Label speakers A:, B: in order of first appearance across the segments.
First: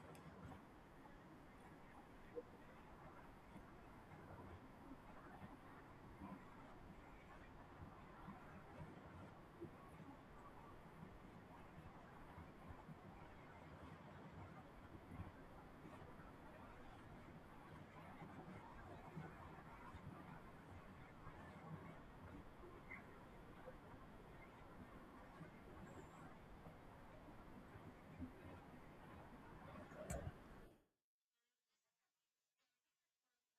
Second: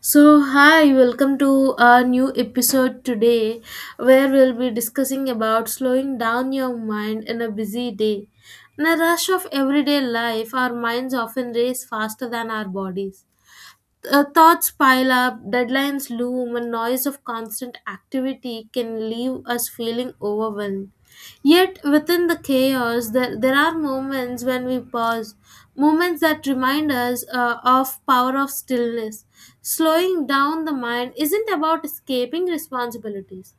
A: So, hi, welcome to our new episode today where we'll be discussing about slowing down your mind in a busy day. In a rush of everyday life, our minds often race faster than our bodies, thoughts pile up, deadlines loom, and noise of constant activity can leave us feeling overwhelmed. Yet, within the chaos, there are moments when we pause, moments that remind us of power of stillness. Slowing down the mind isn't about escaping responsibilities.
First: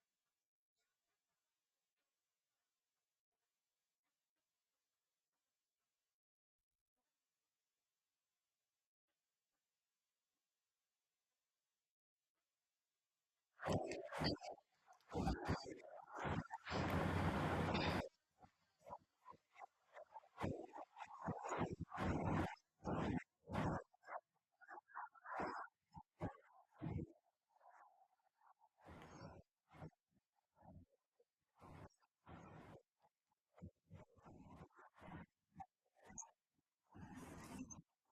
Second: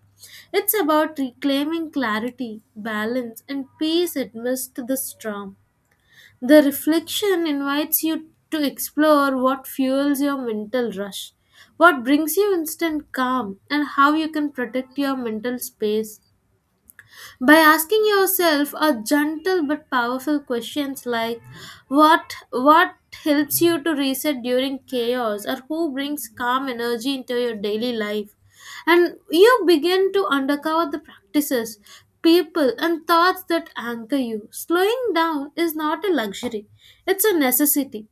A: It's about reclaiming clarity, balance, and peace amidst the storm. The reflection invites you to explore what fuels your mental rush, what brings you instant calm, and how you can protect your mental space by asking yourself a gentle but powerful questions like what helps you to reset during chaos, or who brings calm energy into your daily life, and you begin to uncover the practices, people and thoughts that anchor you. Slowing down is not a luxury, it's a necessity.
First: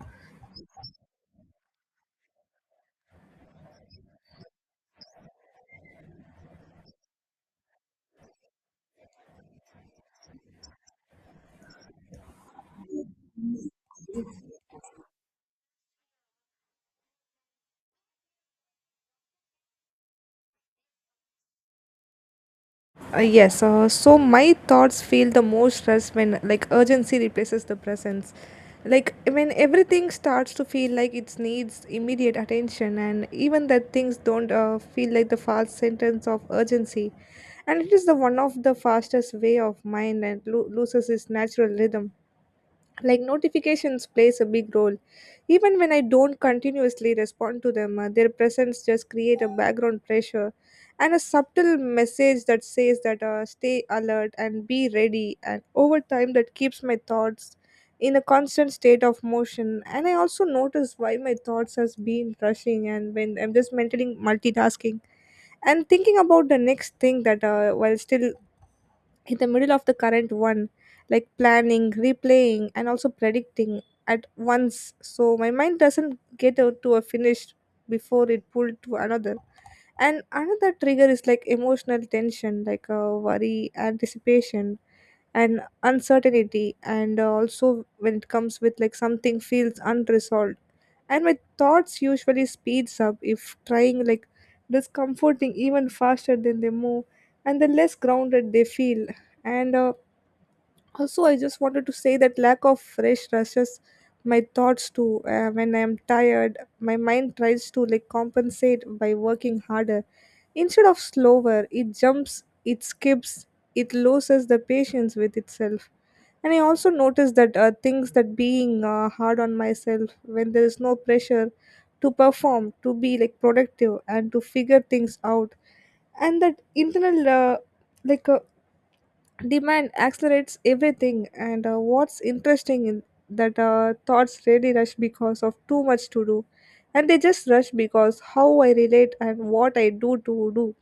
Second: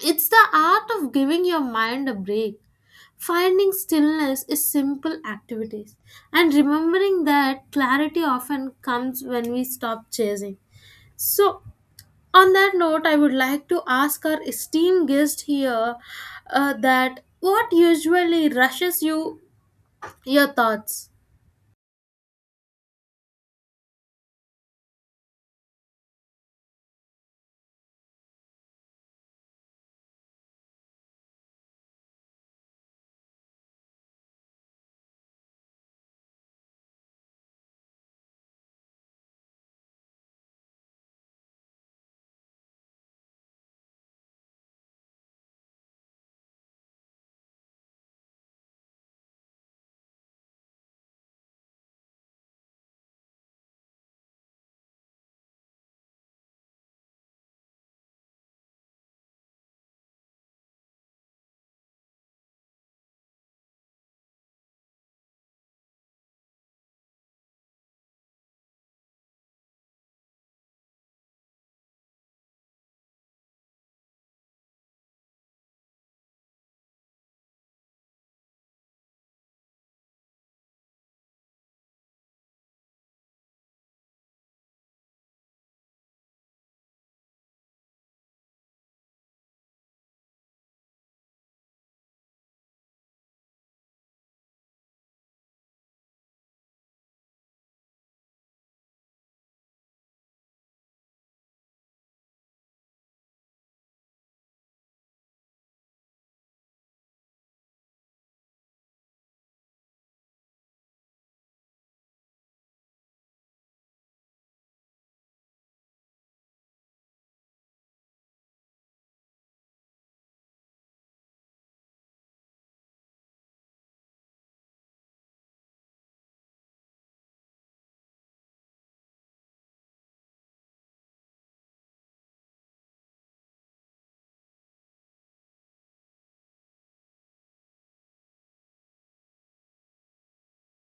A: It's the art of giving your mind a break. Finding stillness is simple activities, and remembering that clarity often comes when we stop chasing. So, on that note, I would like to ask our esteemed guest here that what usually rushes you your thoughts?
B: Yes, so my thoughts feel the most stress when like urgency replaces the presence. Like when everything starts to feel like it needs immediate attention, and even that things don't feel like the fast sentence of urgency, and it is the one of the fastest way of mind and loses its natural rhythm. Like notifications plays a big role even when I don't continuously respond to them, their presence just create a background pressure and a subtle message that says that stay alert and be ready, and over time that keeps my thoughts in a constant state of motion. And I also notice why my thoughts has been rushing and when I'm just mentally multitasking and thinking about the next thing that while still in the middle of the current one, like planning, replaying and also predicting at once, so my mind doesn't get out to a finish before it pulled to another. And another trigger is like emotional tension like worry, anticipation and uncertainty, and also when it comes with like something feels unresolved, and my thoughts usually speeds up if trying like discomforting even faster than they move and the less grounded they feel. And uh, also, I just wanted to say that lack of fresh rushes my thoughts to when I am tired. My mind tries to like compensate by working harder. Instead of slower, it jumps, it skips, it loses the patience with itself. And I also noticed that things that being hard on myself when there is no pressure to perform, to be like productive, and to figure things out, and that internal like a demand accelerates everything. And what's interesting in that thoughts really rush because of too much to do, and they just rush because how I relate and what I do to do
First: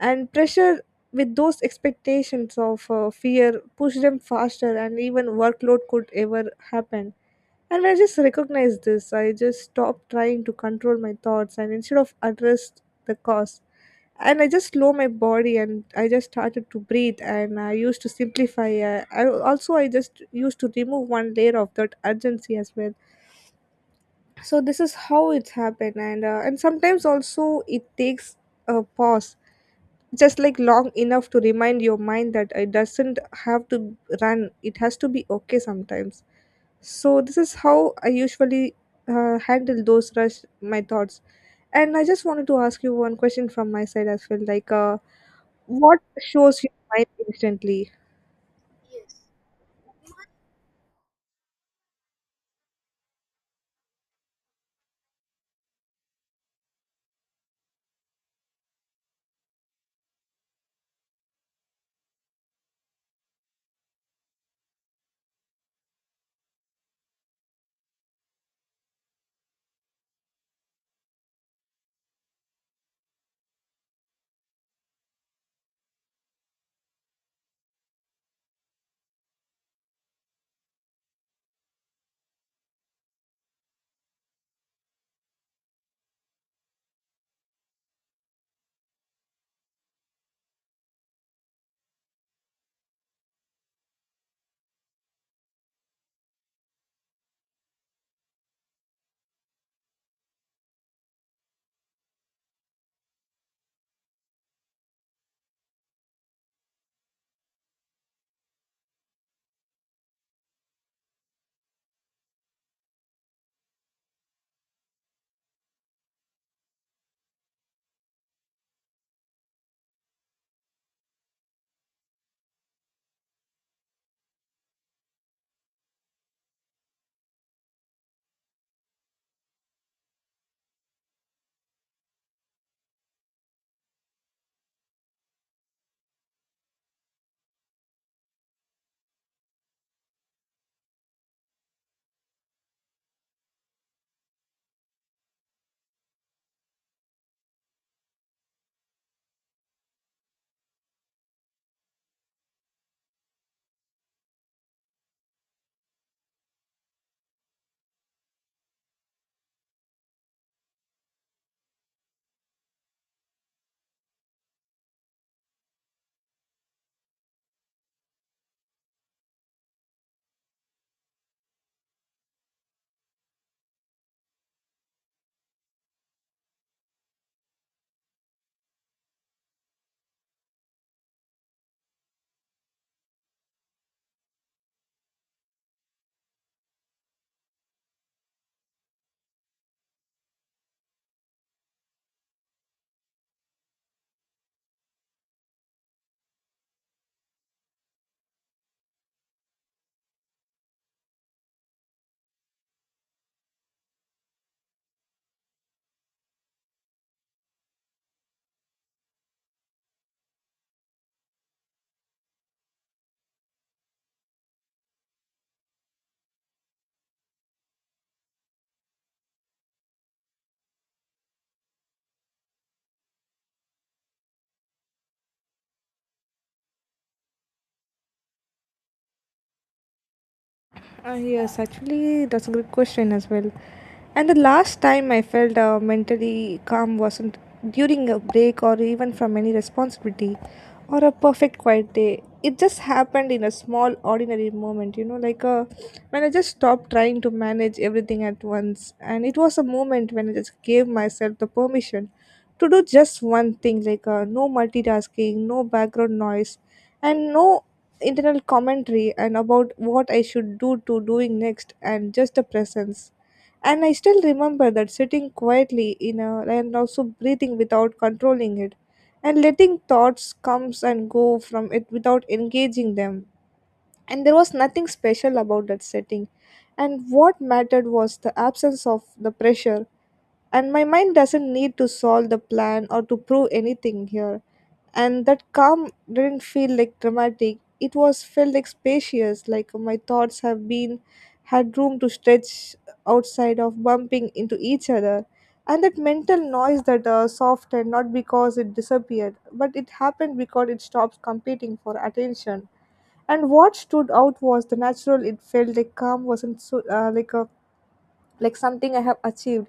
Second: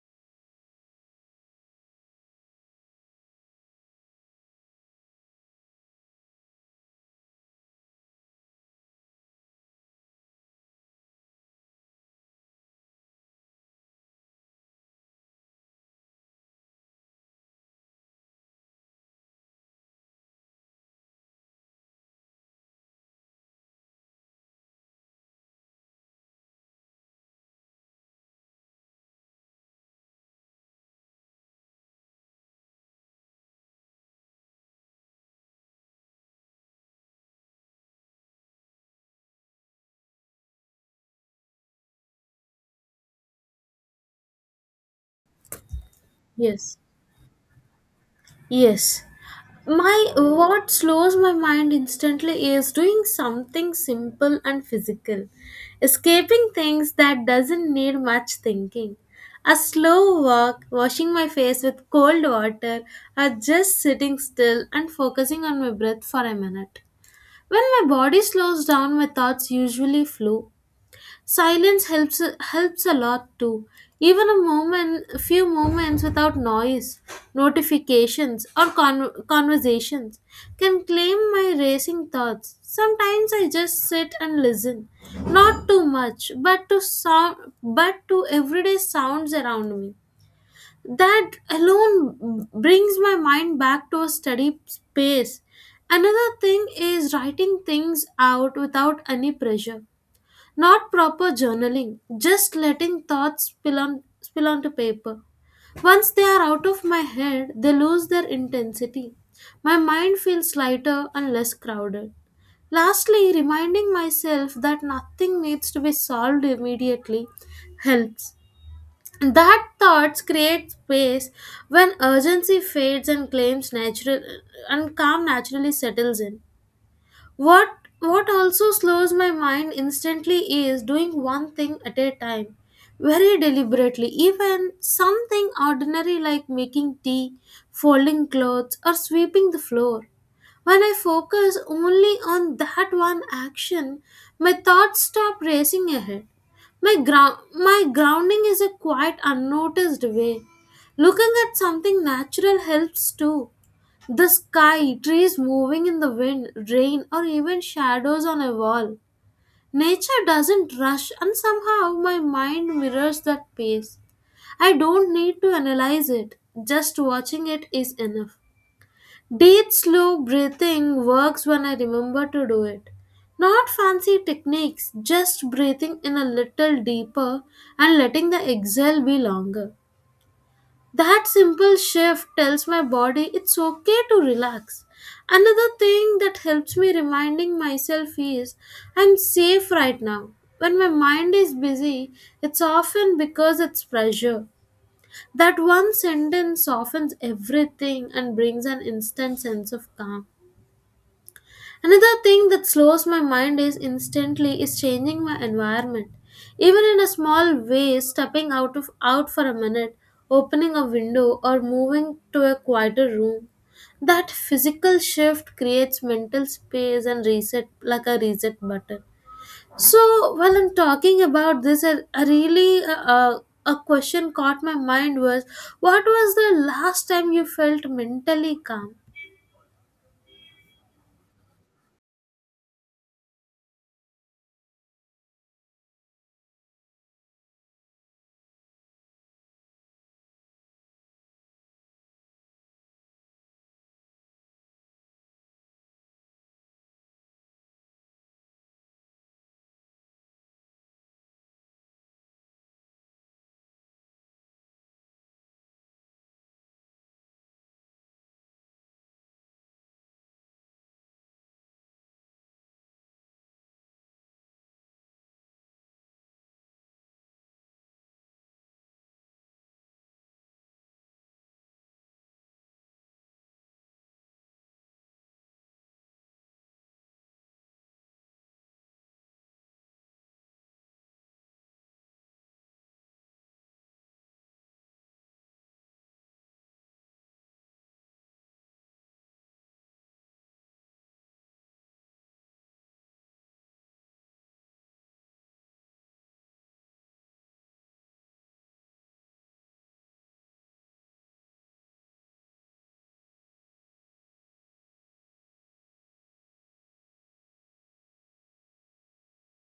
B: and pressure with those expectations of fear push them faster and even workload could ever happen. And when I just recognize this, I just stop trying to control my thoughts and instead of address the cause, and I just slow my body and I just started to breathe and I used to simplify. I also I just used to remove one layer of that urgency as well. So this is how it's happened. And sometimes also it takes a pause just like long enough to remind your mind that it doesn't have to run, it has to be okay sometimes. So this is how I usually handle those rush my thoughts. And I just wanted to ask you one question from my side as well, like what shows your
A: Yes.
B: mind instantly?
A: Yes. My what slows my mind instantly is doing something simple and physical, escaping things that doesn't need much thinking. A slow walk, washing my face with cold water, or just sitting still and focusing on my breath for a minute. When my body slows down, my thoughts usually flow. Silence helps a lot too. Even a moment, a few moments without noise, notifications, or conversations can claim my racing thoughts. Sometimes I just sit and listen, not too much, but to sound, but to everyday sounds around me. That alone brings my mind back to a steady space. Another thing is writing things out without any pressure. Not proper journaling, just letting thoughts spill onto paper. Once they are out of my head, they lose their intensity. My mind feels lighter and less crowded. Lastly, reminding myself that nothing needs to be solved immediately helps. That thoughts create space when urgency fades and claims natural and calm naturally settles in. What what also slows my mind instantly is doing one thing at a time, very deliberately, even something ordinary like making tea, folding clothes, or sweeping the floor. When I focus only on that one action, my thoughts stop racing ahead. My grounding is a quite unnoticed way. Looking at something natural helps too. The sky, trees moving in the wind, rain, or even shadows on a wall. Nature doesn't rush, and somehow my mind mirrors that pace. I don't need to analyze it, just watching it is enough. Deep, slow breathing works when I remember to do it. Not fancy techniques, just breathing in a little deeper and letting the exhale be longer. That simple shift tells my body it's okay to relax. Another thing that helps me reminding myself is I'm safe right now. When my mind is busy, it's often because it's pressure. That one sentence softens everything and brings an instant sense of calm. Another thing that slows my mind is instantly is changing my environment. Even in a small way, stepping out of out for a minute, opening a window or moving to a quieter room. That physical shift creates mental space and reset like a reset button. So while I'm talking about this, I really a question caught my mind was, what was the last time you felt mentally calm?
B: Yes, actually, that's a good question as well. And the last time I felt mentally calm wasn't during a break or even from any responsibility or a perfect quiet day. It just happened in a small, ordinary moment, you know, like when I just stopped trying to manage everything at once. And it was a moment when I just gave myself the permission to do just one thing, like no multitasking, no background noise, and no internal commentary and about what I should do to doing next and just a presence. And I still remember that sitting quietly in a and also breathing without controlling it and letting thoughts comes and go from it without engaging them. And there was nothing special about that setting. And what mattered was the absence of the pressure and my mind doesn't need to solve the plan or to prove anything here, and that calm didn't feel like dramatic, it was felt like spacious, like my thoughts have been had room to stretch outside of bumping into each other. And that mental noise that softened, not because it disappeared but it happened because it stopped competing for attention. And what stood out was the natural, it felt like calm wasn't so like something I have achieved.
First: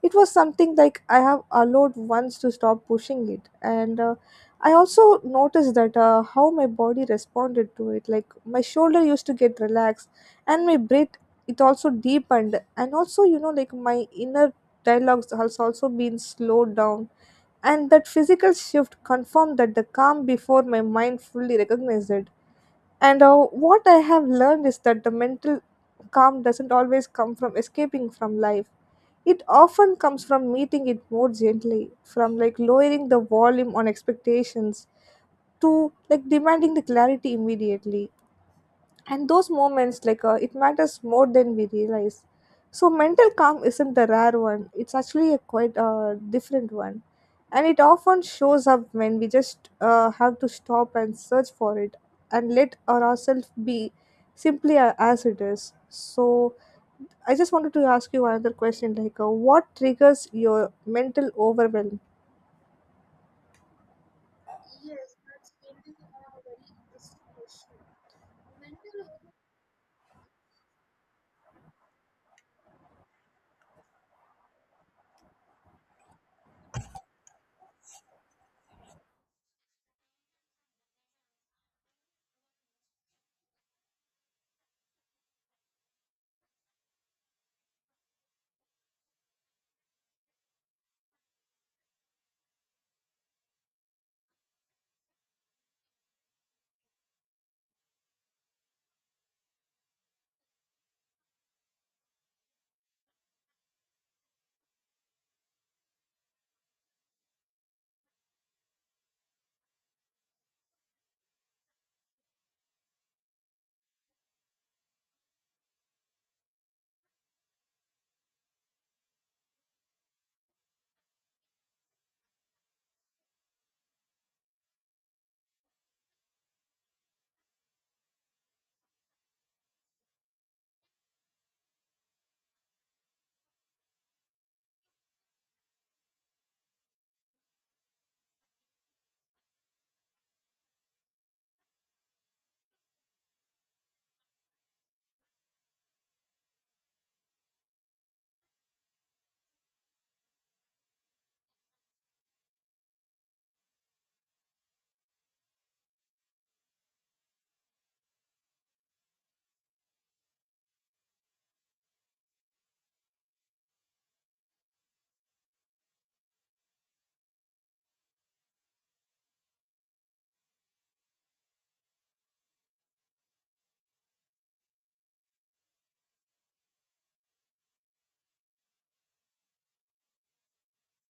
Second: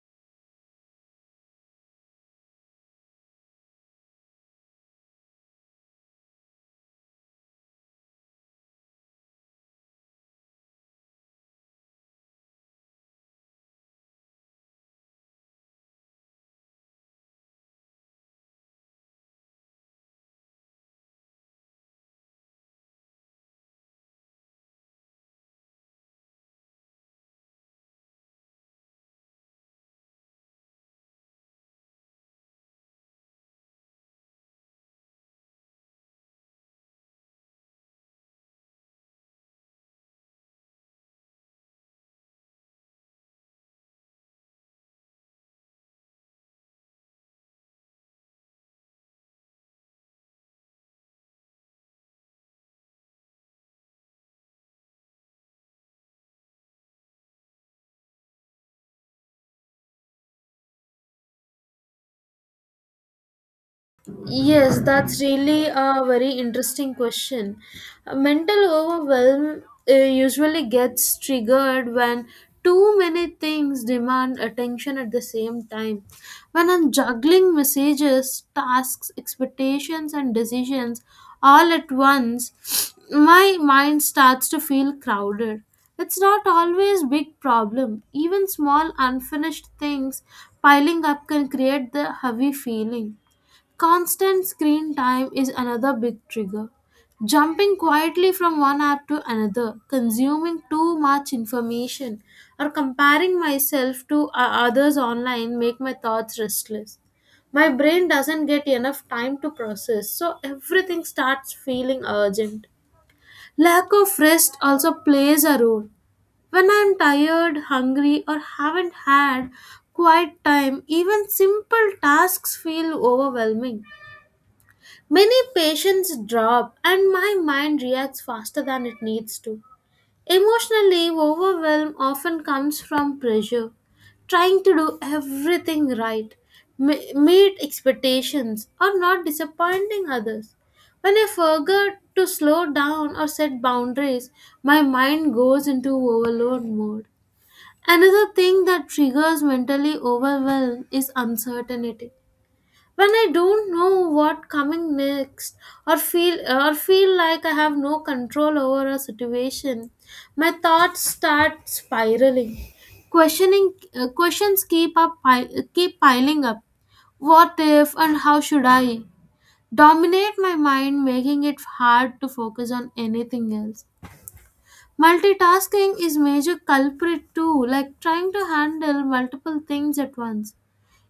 B: It was something like I have allowed once to stop pushing it, and I also noticed that how my body responded to it. Like my shoulder used to get relaxed, and my breath it also deepened, and also you know like my inner dialogues has also been slowed down, and that physical shift confirmed that the calm before my mind fully recognized it. And what I have learned is that the mental calm doesn't always come from escaping from life. It often comes from meeting it more gently, from like lowering the volume on expectations to like demanding the clarity immediately. And those moments like it matters more than we realize. So mental calm isn't the rare one, it's actually a quite different one, and it often shows up when we just have to stop and search for it and let ourselves be simply as it is. So I just wanted to ask you another question like what triggers your mental overwhelm.
A: Yes, that's really a very interesting question. Mental overwhelm usually gets triggered when too many things demand attention at the same time. When I'm juggling messages, tasks, expectations, and decisions all at once, my mind starts to feel crowded. It's not always big problem. Even small unfinished things piling up can create the heavy feeling. Constant screen time is another big trigger. Jumping quietly from one app to another, consuming too much information, or comparing myself to others online make my thoughts restless. My brain doesn't get enough time to process, so everything starts feeling urgent. Lack of rest also plays a role. When I'm tired, hungry, or haven't had quiet time, even simple tasks feel overwhelming. Many patients drop, and my mind reacts faster than it needs to. Emotionally, overwhelm often comes from pressure, trying to do everything right, meet expectations, or not disappointing others. When I forget to slow down or set boundaries, my mind goes into overload mode. Another thing that triggers mentally overwhelm is uncertainty when I don't know what coming next or feel like I have no control over a situation, my thoughts start spiraling. Questioning questions keep up keep piling up. What if and how should I dominate my mind, making it hard to focus on anything else. Multitasking is major culprit too, like trying to handle multiple things at once,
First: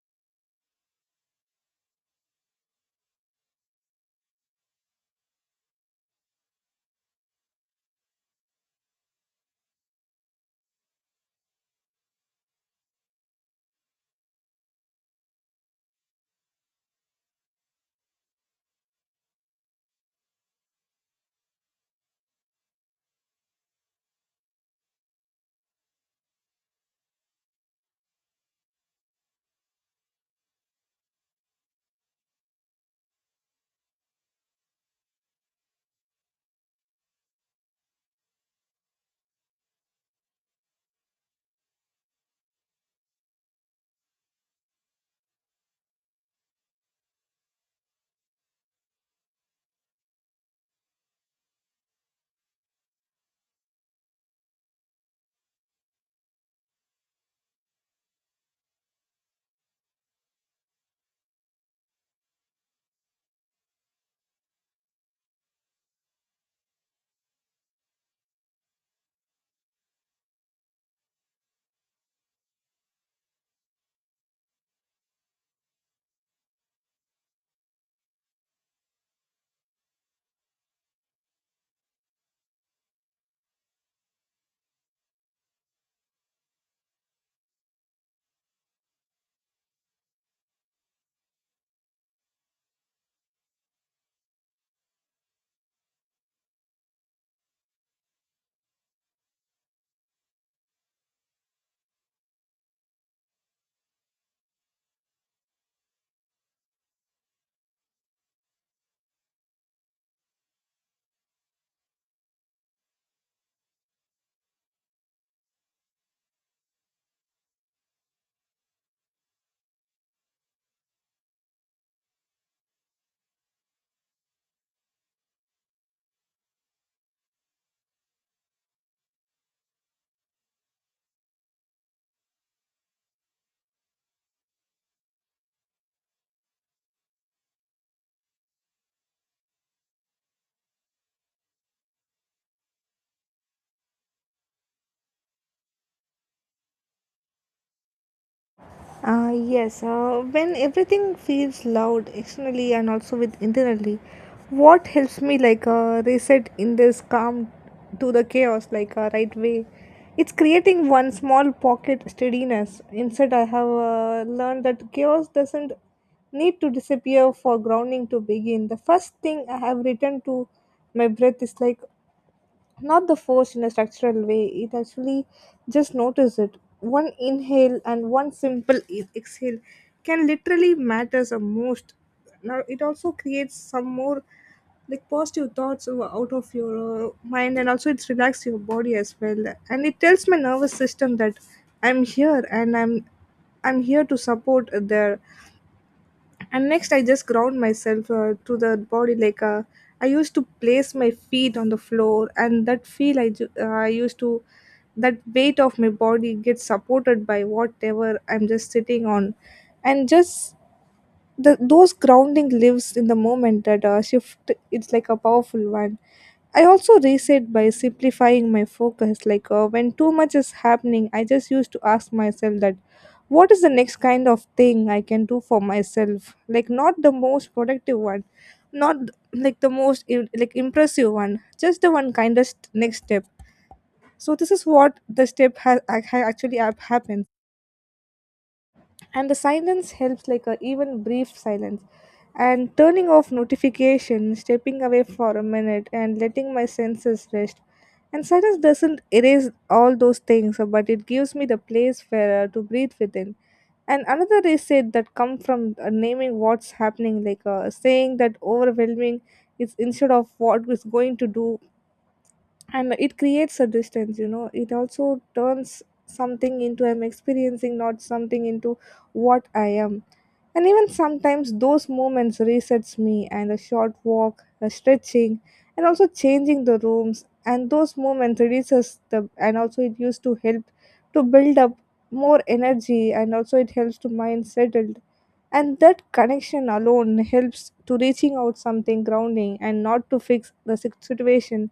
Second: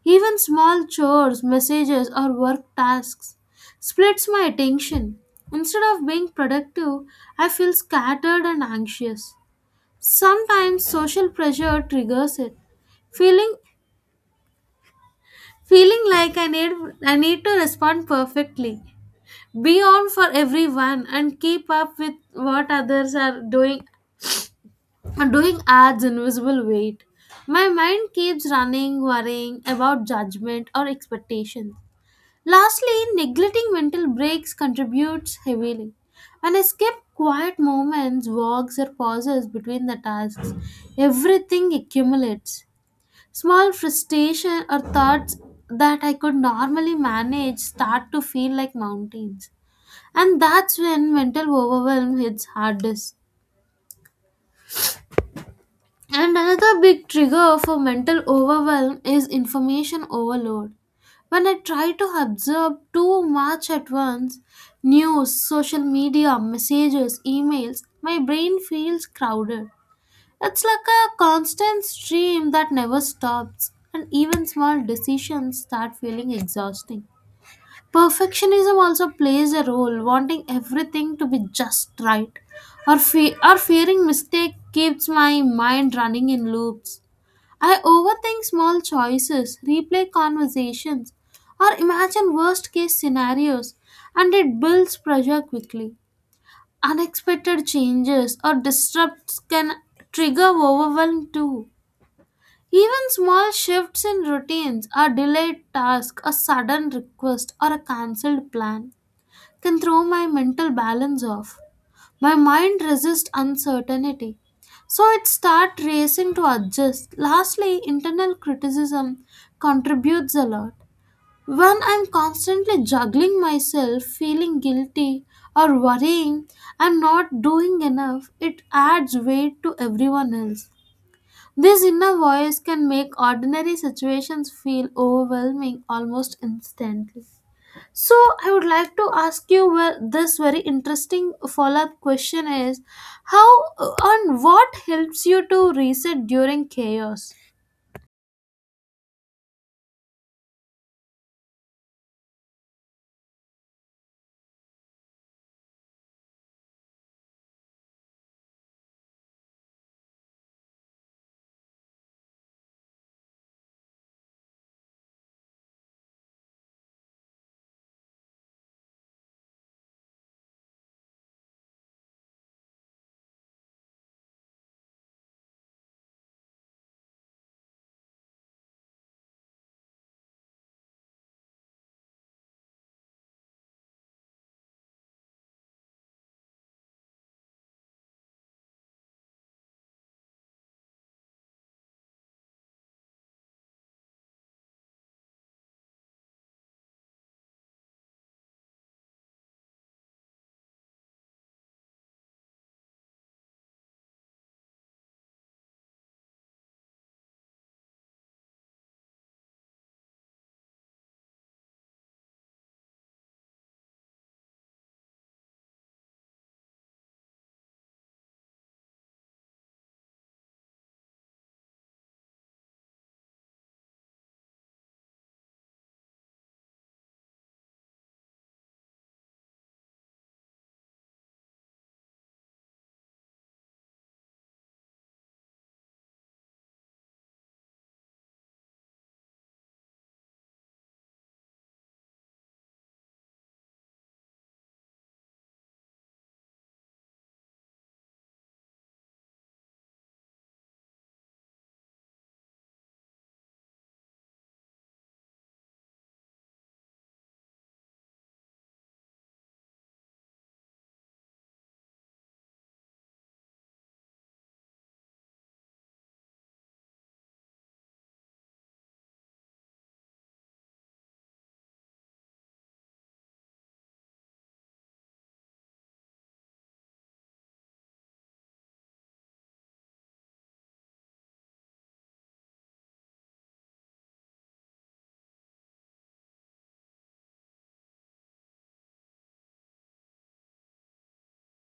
A: even small chores, messages, or work tasks splits my attention. Instead of being productive, I feel scattered and anxious. Sometimes social pressure triggers it. Feeling feeling like I need to respond perfectly, be on for everyone and keep up with what others are doing adds invisible weight. My mind keeps running, worrying about judgment or expectations. Lastly, neglecting mental breaks contributes heavily. When I skip quiet moments, walks, or pauses between the tasks, everything accumulates. Small frustration or thoughts that I could normally manage start to feel like mountains. And that's when mental overwhelm hits hardest. And another big trigger for mental overwhelm is information overload. When I try to absorb too much at once, news, social media, messages, emails, my brain feels crowded. It's like a constant stream that never stops, and even small decisions start feeling exhausting. Perfectionism also plays a role, wanting everything to be just right. Or fearing mistake keeps my mind running in loops. I overthink small choices, replay conversations, or imagine worst case scenarios, and it builds pressure quickly. Unexpected changes or disrupts can trigger overwhelm too. Even small shifts in routines, a delayed task, a sudden request, or a cancelled plan can throw my mental balance off. My mind resists uncertainty. So it starts racing to adjust. Lastly, internal criticism contributes a lot. When I'm constantly juggling myself, feeling guilty or worrying I'm not doing enough, it adds weight to everyone else. This inner voice can make ordinary situations feel overwhelming almost instantly. So I would like to ask you well, this very interesting follow-up question is how on what helps you to reset during chaos?
B: Yes, when everything feels loud externally and also with internally, what helps me like reset in this calm to the chaos like right way? It's creating one small pocket steadiness. Instead, I have learned that chaos doesn't need to disappear for grounding to begin. The first thing I have written to my breath is like not the force in a structural way, it actually just notice it, one inhale and one simple exhale can literally matters the most. Now it also creates some more like positive thoughts out of your mind, and also it's relaxed your body as well. And it tells my nervous system that I'm here and i'm here to support their. And next I just ground myself to the body, like I used to place my feet on the floor and that feel I used to that weight of my body gets supported by whatever I'm just sitting on and just the those grounding lives in the moment that shift, it's like a powerful one. I also reset by simplifying my focus like when too much is happening I just used to ask myself that what is the next kind of thing I can do for myself, like not the most productive one, not like the most like impressive one, just the one kindest next step. So this is what the step has actually happened. And the silence helps like a even brief silence and turning off notification, stepping away for a minute and letting my senses rest. And silence doesn't erase all those things, but it gives me the place where to breathe within. And another reset that come from naming what's happening like saying that overwhelming is instead of what is going to do, and it creates a distance, you know, it also turns something into I'm experiencing not something into what I am. And even sometimes those moments resets me, and a short walk, a stretching and also changing the rooms, and those moments reduces the and also it used to help to build up more energy and also it helps to mind settle. And that connection alone helps to reaching out something grounding and not to fix the situation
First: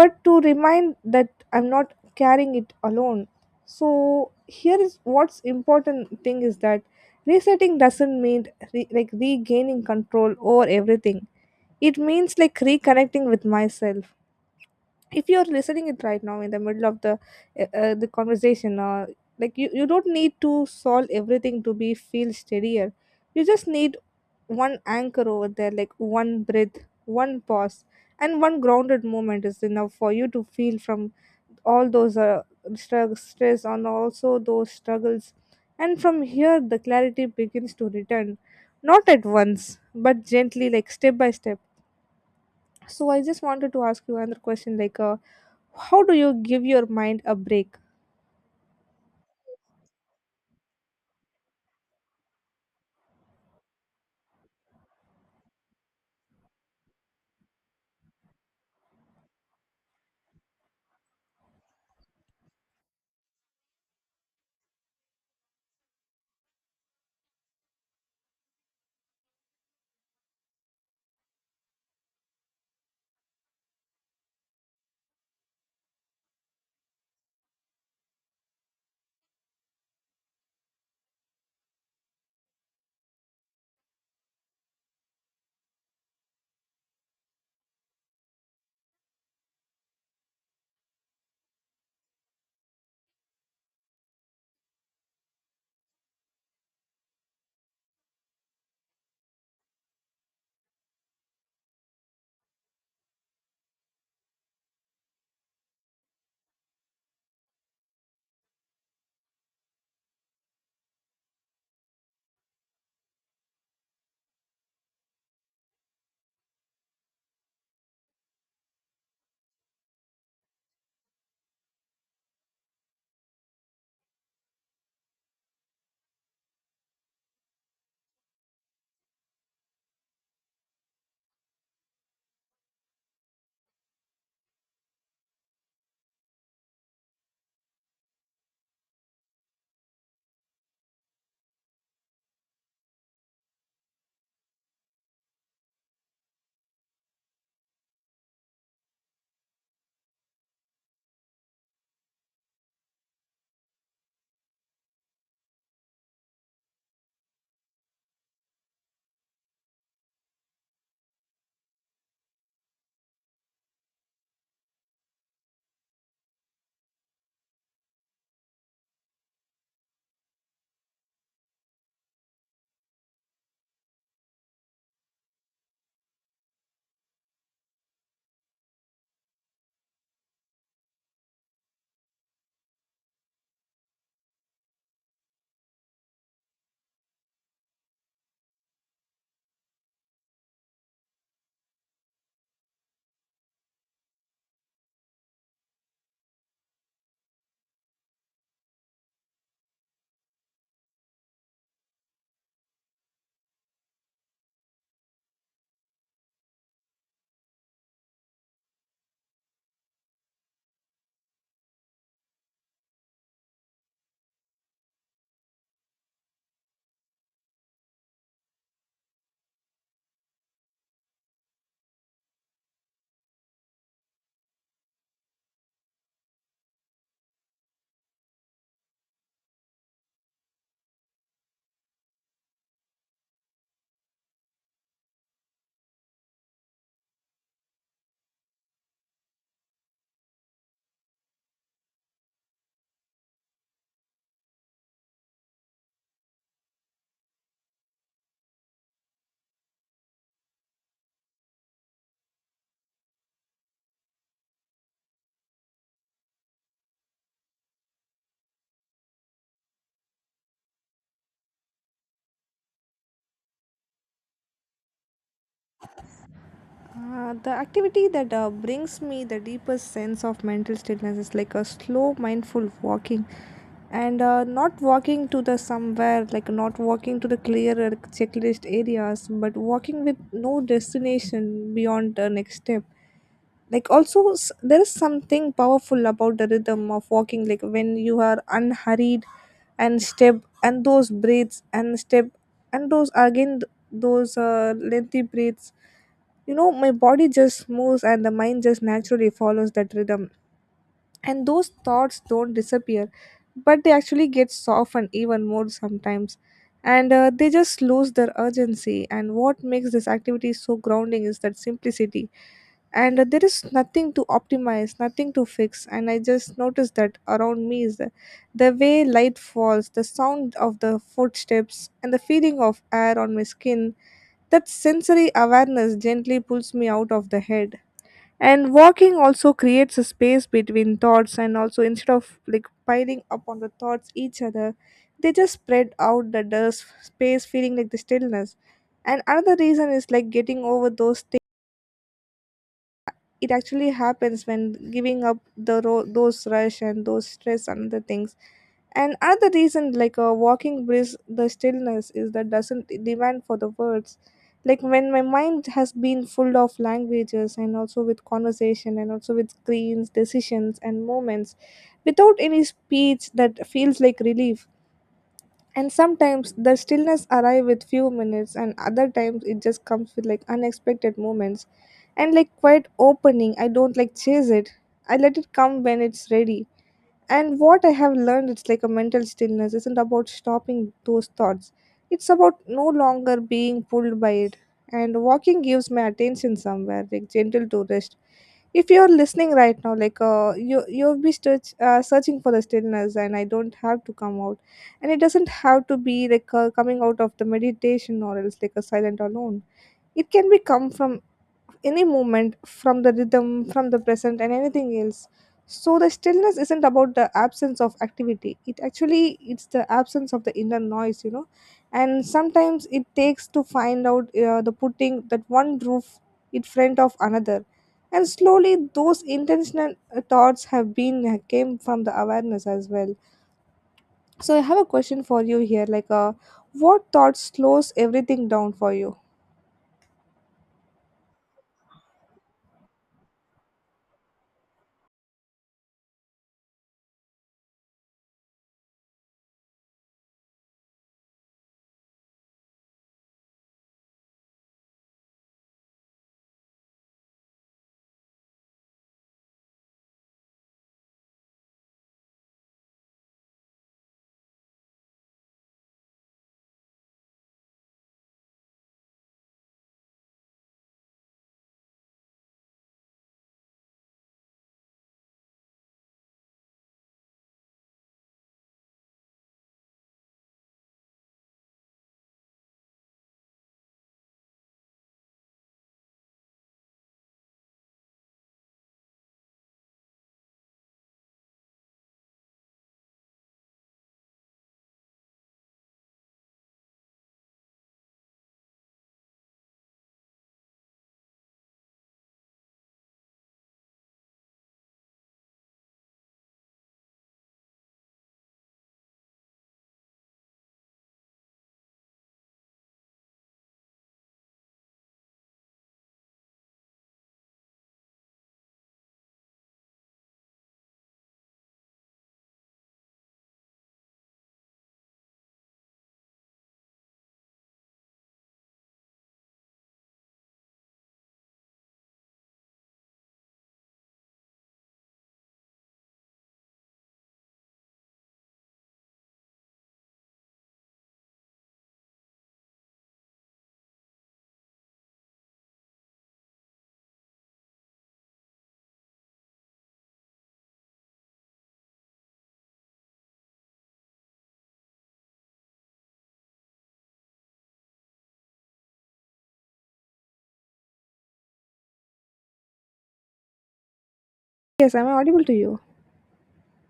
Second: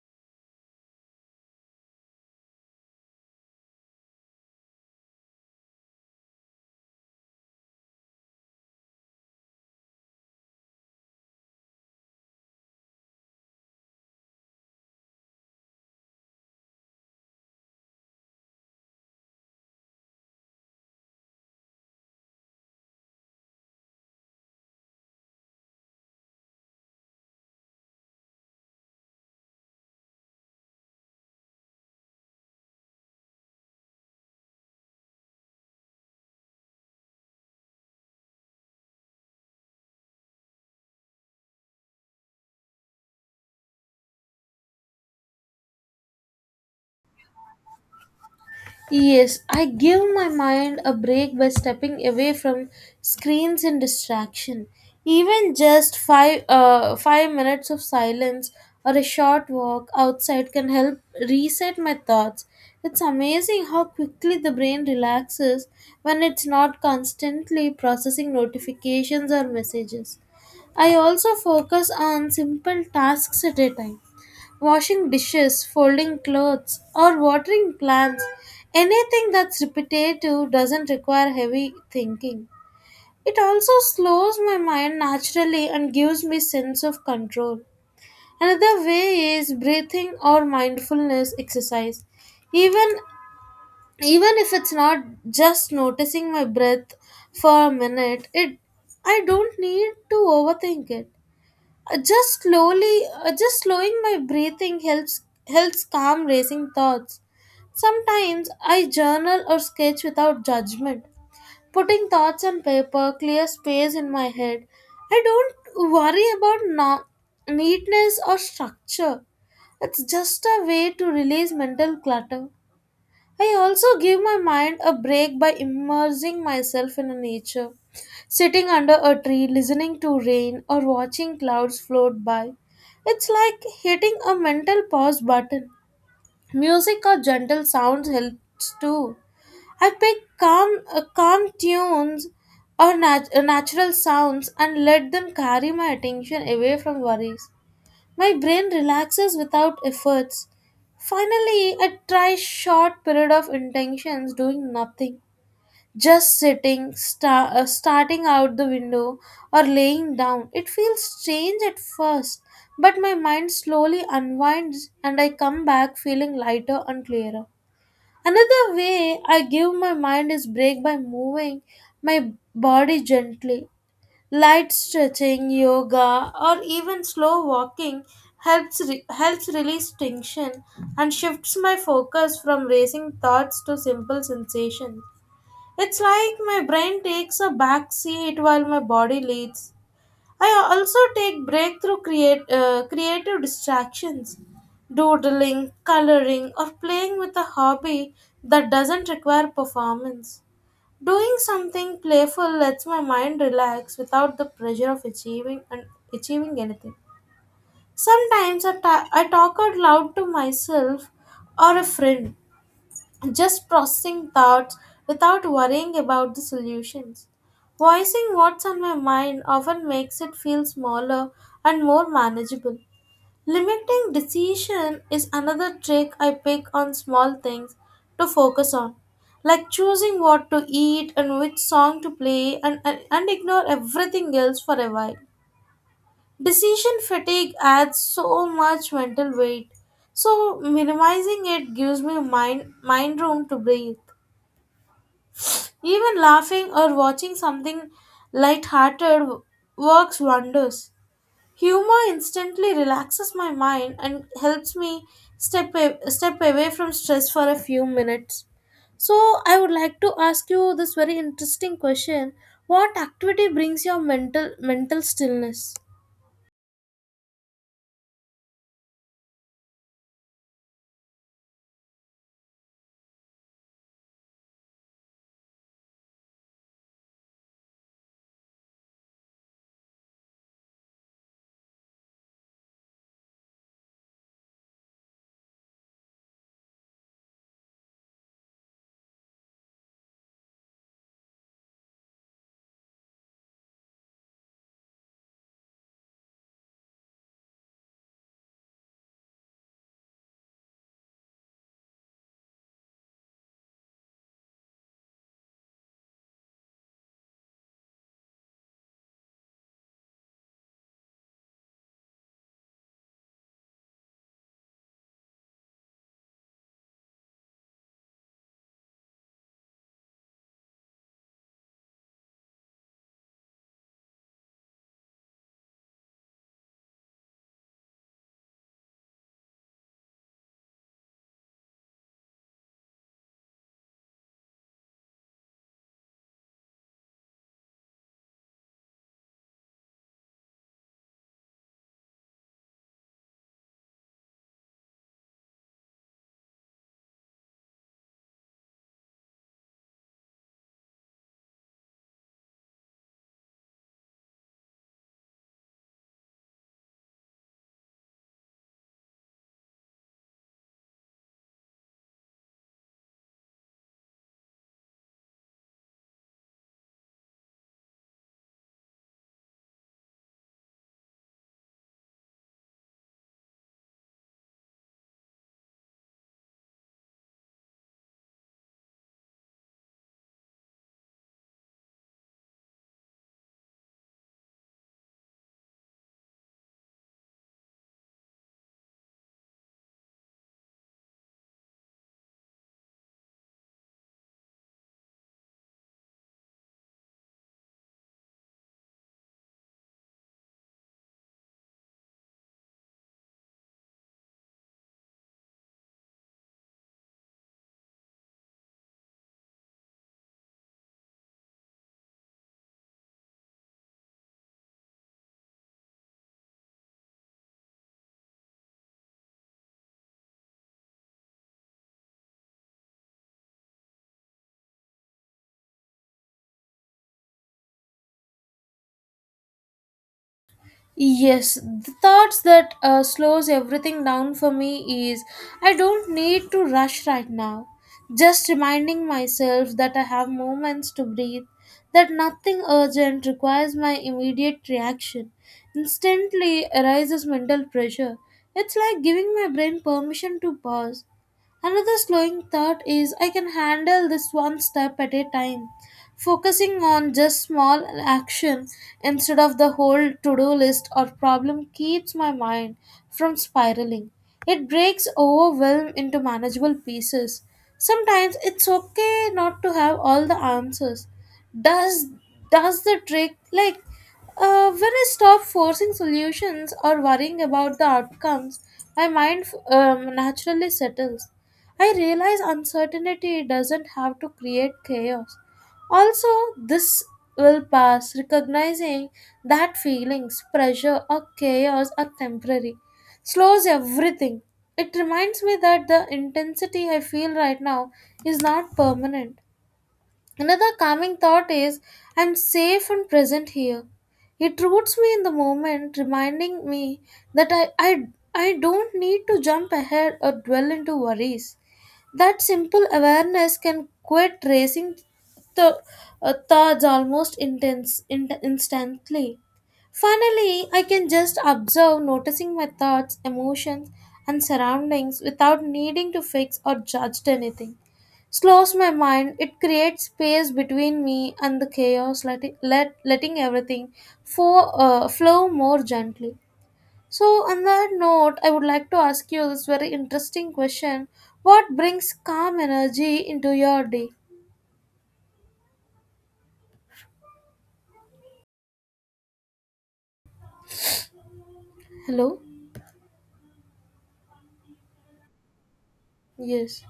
B: but to remind that I'm not carrying it alone. So here is what's important thing is that resetting doesn't mean like regaining control over everything, it means like reconnecting with myself. If you're listening it right now in the middle of the conversation, like you don't need to solve everything to be feel steadier. You just need one anchor over there, like one breath, one pause, and one grounded moment is enough for you to feel from all those stress and also those struggles. And from here, the clarity begins to return, not at once, but gently, like step by step. So I just wanted to ask you another question, like, how do you give your mind a break?
A: Yes, I give my mind a break by stepping away from screens and distraction. Even just five minutes of silence or a short walk outside can help reset my thoughts. It's amazing how quickly the brain relaxes when it's not constantly processing notifications or messages. I also focus on simple tasks at a time. Washing dishes, folding clothes, or watering plants, anything that's repetitive doesn't require heavy thinking. It also slows my mind naturally and gives me sense of control. Another way is breathing or mindfulness exercise. Even even if it's not just noticing my breath for a minute, it, I don't need to overthink it. Just just slowing my breathing helps calm racing thoughts. Sometimes I journal or sketch without judgment. Putting thoughts on paper clears space in my head. I don't worry about neatness or structure. It's just a way to release mental clutter. I also give my mind a break by immersing myself in nature, sitting under a tree, listening to rain, or watching clouds float by. It's like hitting a mental pause button. Music or gentle sounds helps too. I pick calm tunes or natural sounds and let them carry my attention away from worries. My brain relaxes without efforts. Finally, I try short period of intentions doing nothing. Just starting out the window or laying down. It feels strange at first, but my mind slowly unwinds and I come back feeling lighter and clearer. Another way I give my mind is break by moving my body gently. Light stretching, yoga, or even slow walking helps release tension and shifts my focus from racing thoughts to simple sensations. It's like my brain takes a back seat while my body leads. I also take breakthrough create creative distractions, doodling, coloring, or playing with a hobby that doesn't require performance. Doing something playful lets my mind relax without the pressure of achieving anything. Sometimes I talk out loud to myself or a friend, just processing thoughts without worrying about the solutions. Voicing what's on my mind often makes it feel smaller and more manageable. Limiting decision is another trick I pick on small things to focus on, like choosing what to eat and which song to play, and ignore everything else for a while. Decision fatigue adds so much mental weight, so minimizing it gives me mind room to breathe. Even laughing or watching something lighthearted works wonders. Humor instantly relaxes my mind and helps me step away from stress for a few minutes. So, I would like to ask you this very interesting question. What activity brings your mental stillness?
B: The activity that brings me the deepest sense of mental stillness is like a slow, mindful walking, and not walking to the somewhere, like not walking to the clearer checklist areas, but walking with no destination beyond the next step. Like also there is something powerful about the rhythm of walking, like when you are unhurried and step and those breaths and step and those again those lengthy breaths, you know, my body just moves and the mind just naturally follows that rhythm, and those thoughts don't disappear, but they actually get softened even more sometimes, and they just lose their urgency. And what makes this activity so grounding is that simplicity, and there is nothing to optimize, nothing to fix. And I just noticed that around me is the way light falls, the sound of the footsteps, and the feeling of air on my skin. That sensory awareness gently pulls me out of the head, and walking also creates a space between thoughts, and also instead of like piling up on the thoughts each other, they just spread out the dust space feeling like the stillness. And another reason is like getting over those, it actually happens when giving up the those rush and those stress and the things. And another reason like a walking brings the stillness is that doesn't demand for the words. Like when my mind has been full of languages, and also with conversation, and also with screens, decisions, and moments without any speech, that feels like relief. And sometimes the stillness arrive with few minutes, and other times it just comes with like unexpected moments. And like quiet opening, I don't like chase it. I let it come when it's ready. And what I have learned, it's like a mental stillness isn't about stopping those thoughts. It's about no longer being pulled by it. And walking gives my attention somewhere, like gentle to rest. If you're listening right now, like you'll be searching for the stillness, and I don't have to come out, and it doesn't have to be like coming out of the meditation or else like a silent alone. It can be come from any movement, from the rhythm, from the present, and anything else. So the stillness isn't about the absence of activity, it actually it's the absence of the inner noise, you know. And sometimes it takes to find out the putting that one roof in front of another, and slowly those intentional thoughts have been came from the awareness as well. So I have a question for you here, like what thought slows everything down for you?
A: Yes, the thoughts that slows everything down for me is I don't need to rush right now. Just reminding myself that I have moments to breathe, that nothing urgent requires my immediate reaction, instantly arises mental pressure. It's like giving my brain permission to pause. Another slowing thought is I can handle this one step at a time, focusing on just small action instead of the whole to-do list or problem keeps my mind from spiraling. It breaks overwhelm into manageable pieces. Sometimes it's okay not to have all the answers does the trick, like when I stop forcing solutions or worrying about the outcomes, my mind naturally settles. I realize uncertainty doesn't have to create chaos. Also, this will pass, recognizing that feelings, pressure, or chaos are temporary, slows everything. It reminds me that the intensity I feel right now is not permanent. Another calming thought is I'm safe and present here. It roots me in the moment, reminding me that I don't need to jump ahead or dwell into worries. That simple awareness can quit racing the thoughts almost instantly. Finally, I can just observe, noticing my thoughts, emotions, and surroundings without needing to fix or judge anything. Slows my mind, it creates space between me and the chaos, letting everything flow more gently. So, on that note, I would like to ask you this very interesting question. What brings calm energy into your day? Hello?
B: Yes, I am audible to you.
A: Yes.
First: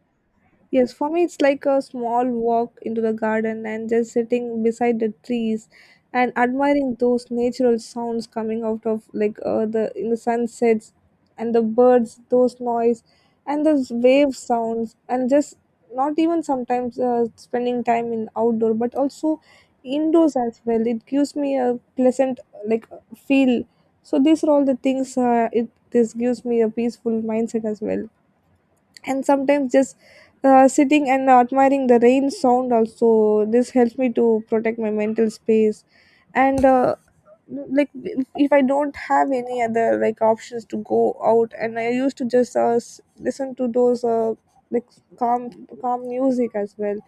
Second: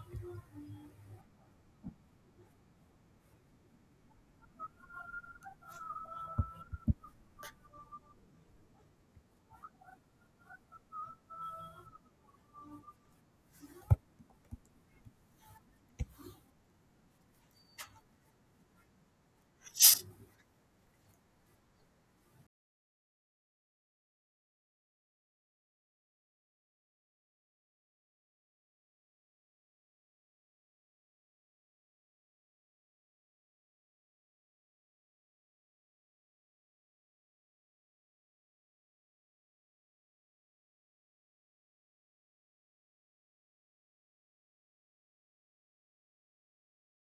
B: Yes, for me, it's like a small walk into the garden and just sitting beside the trees and admiring those natural sounds coming out of like the in the sunsets and the birds, those noise, and those wave sounds, and just not even sometimes spending time in outdoor, but also indoors as well. It gives me a pleasant, like, feel. So these are all the things. It this gives me a peaceful mindset as well. And sometimes just sitting and admiring the rain sound also, this helps me to protect my mental space. And like if I don't have any other like options to go out, and I used to just listen to those like calm calm music as well,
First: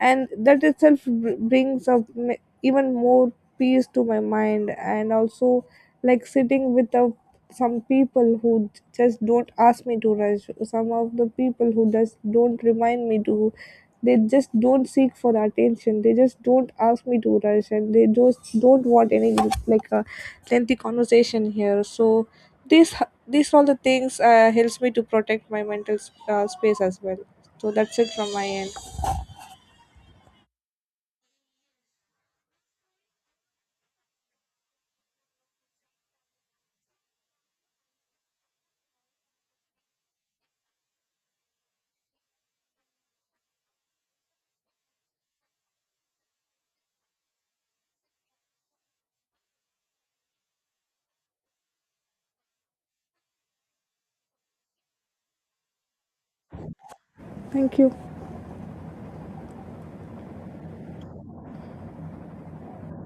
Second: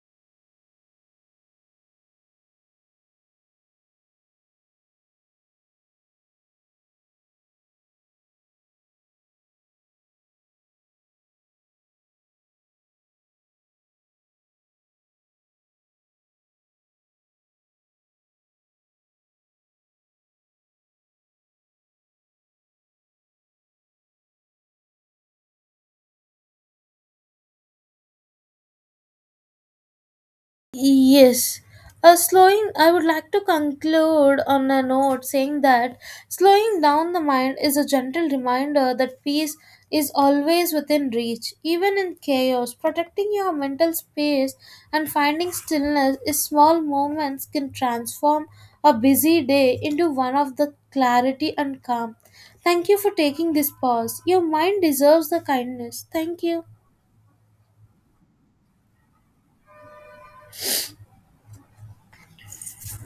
B: and that itself brings up even more peace to my mind. And also like sitting with some people who just don't ask me to rush, some of the people who just don't remind me to, they just don't seek for the attention, they just don't ask me to rush, and they just don't want any like a lengthy conversation here. So these these all the things helps me to protect my mental space as well. So that's it from my end.
A: Yes. Slowing, I would like to conclude on a note saying that slowing down the mind is a gentle reminder that peace is always within reach. Even in chaos, protecting your mental space and finding stillness is small moments can transform a busy day into one of the clarity and calm. Thank you for taking this pause. Your mind deserves the kindness. Thank you.
B: Thank you.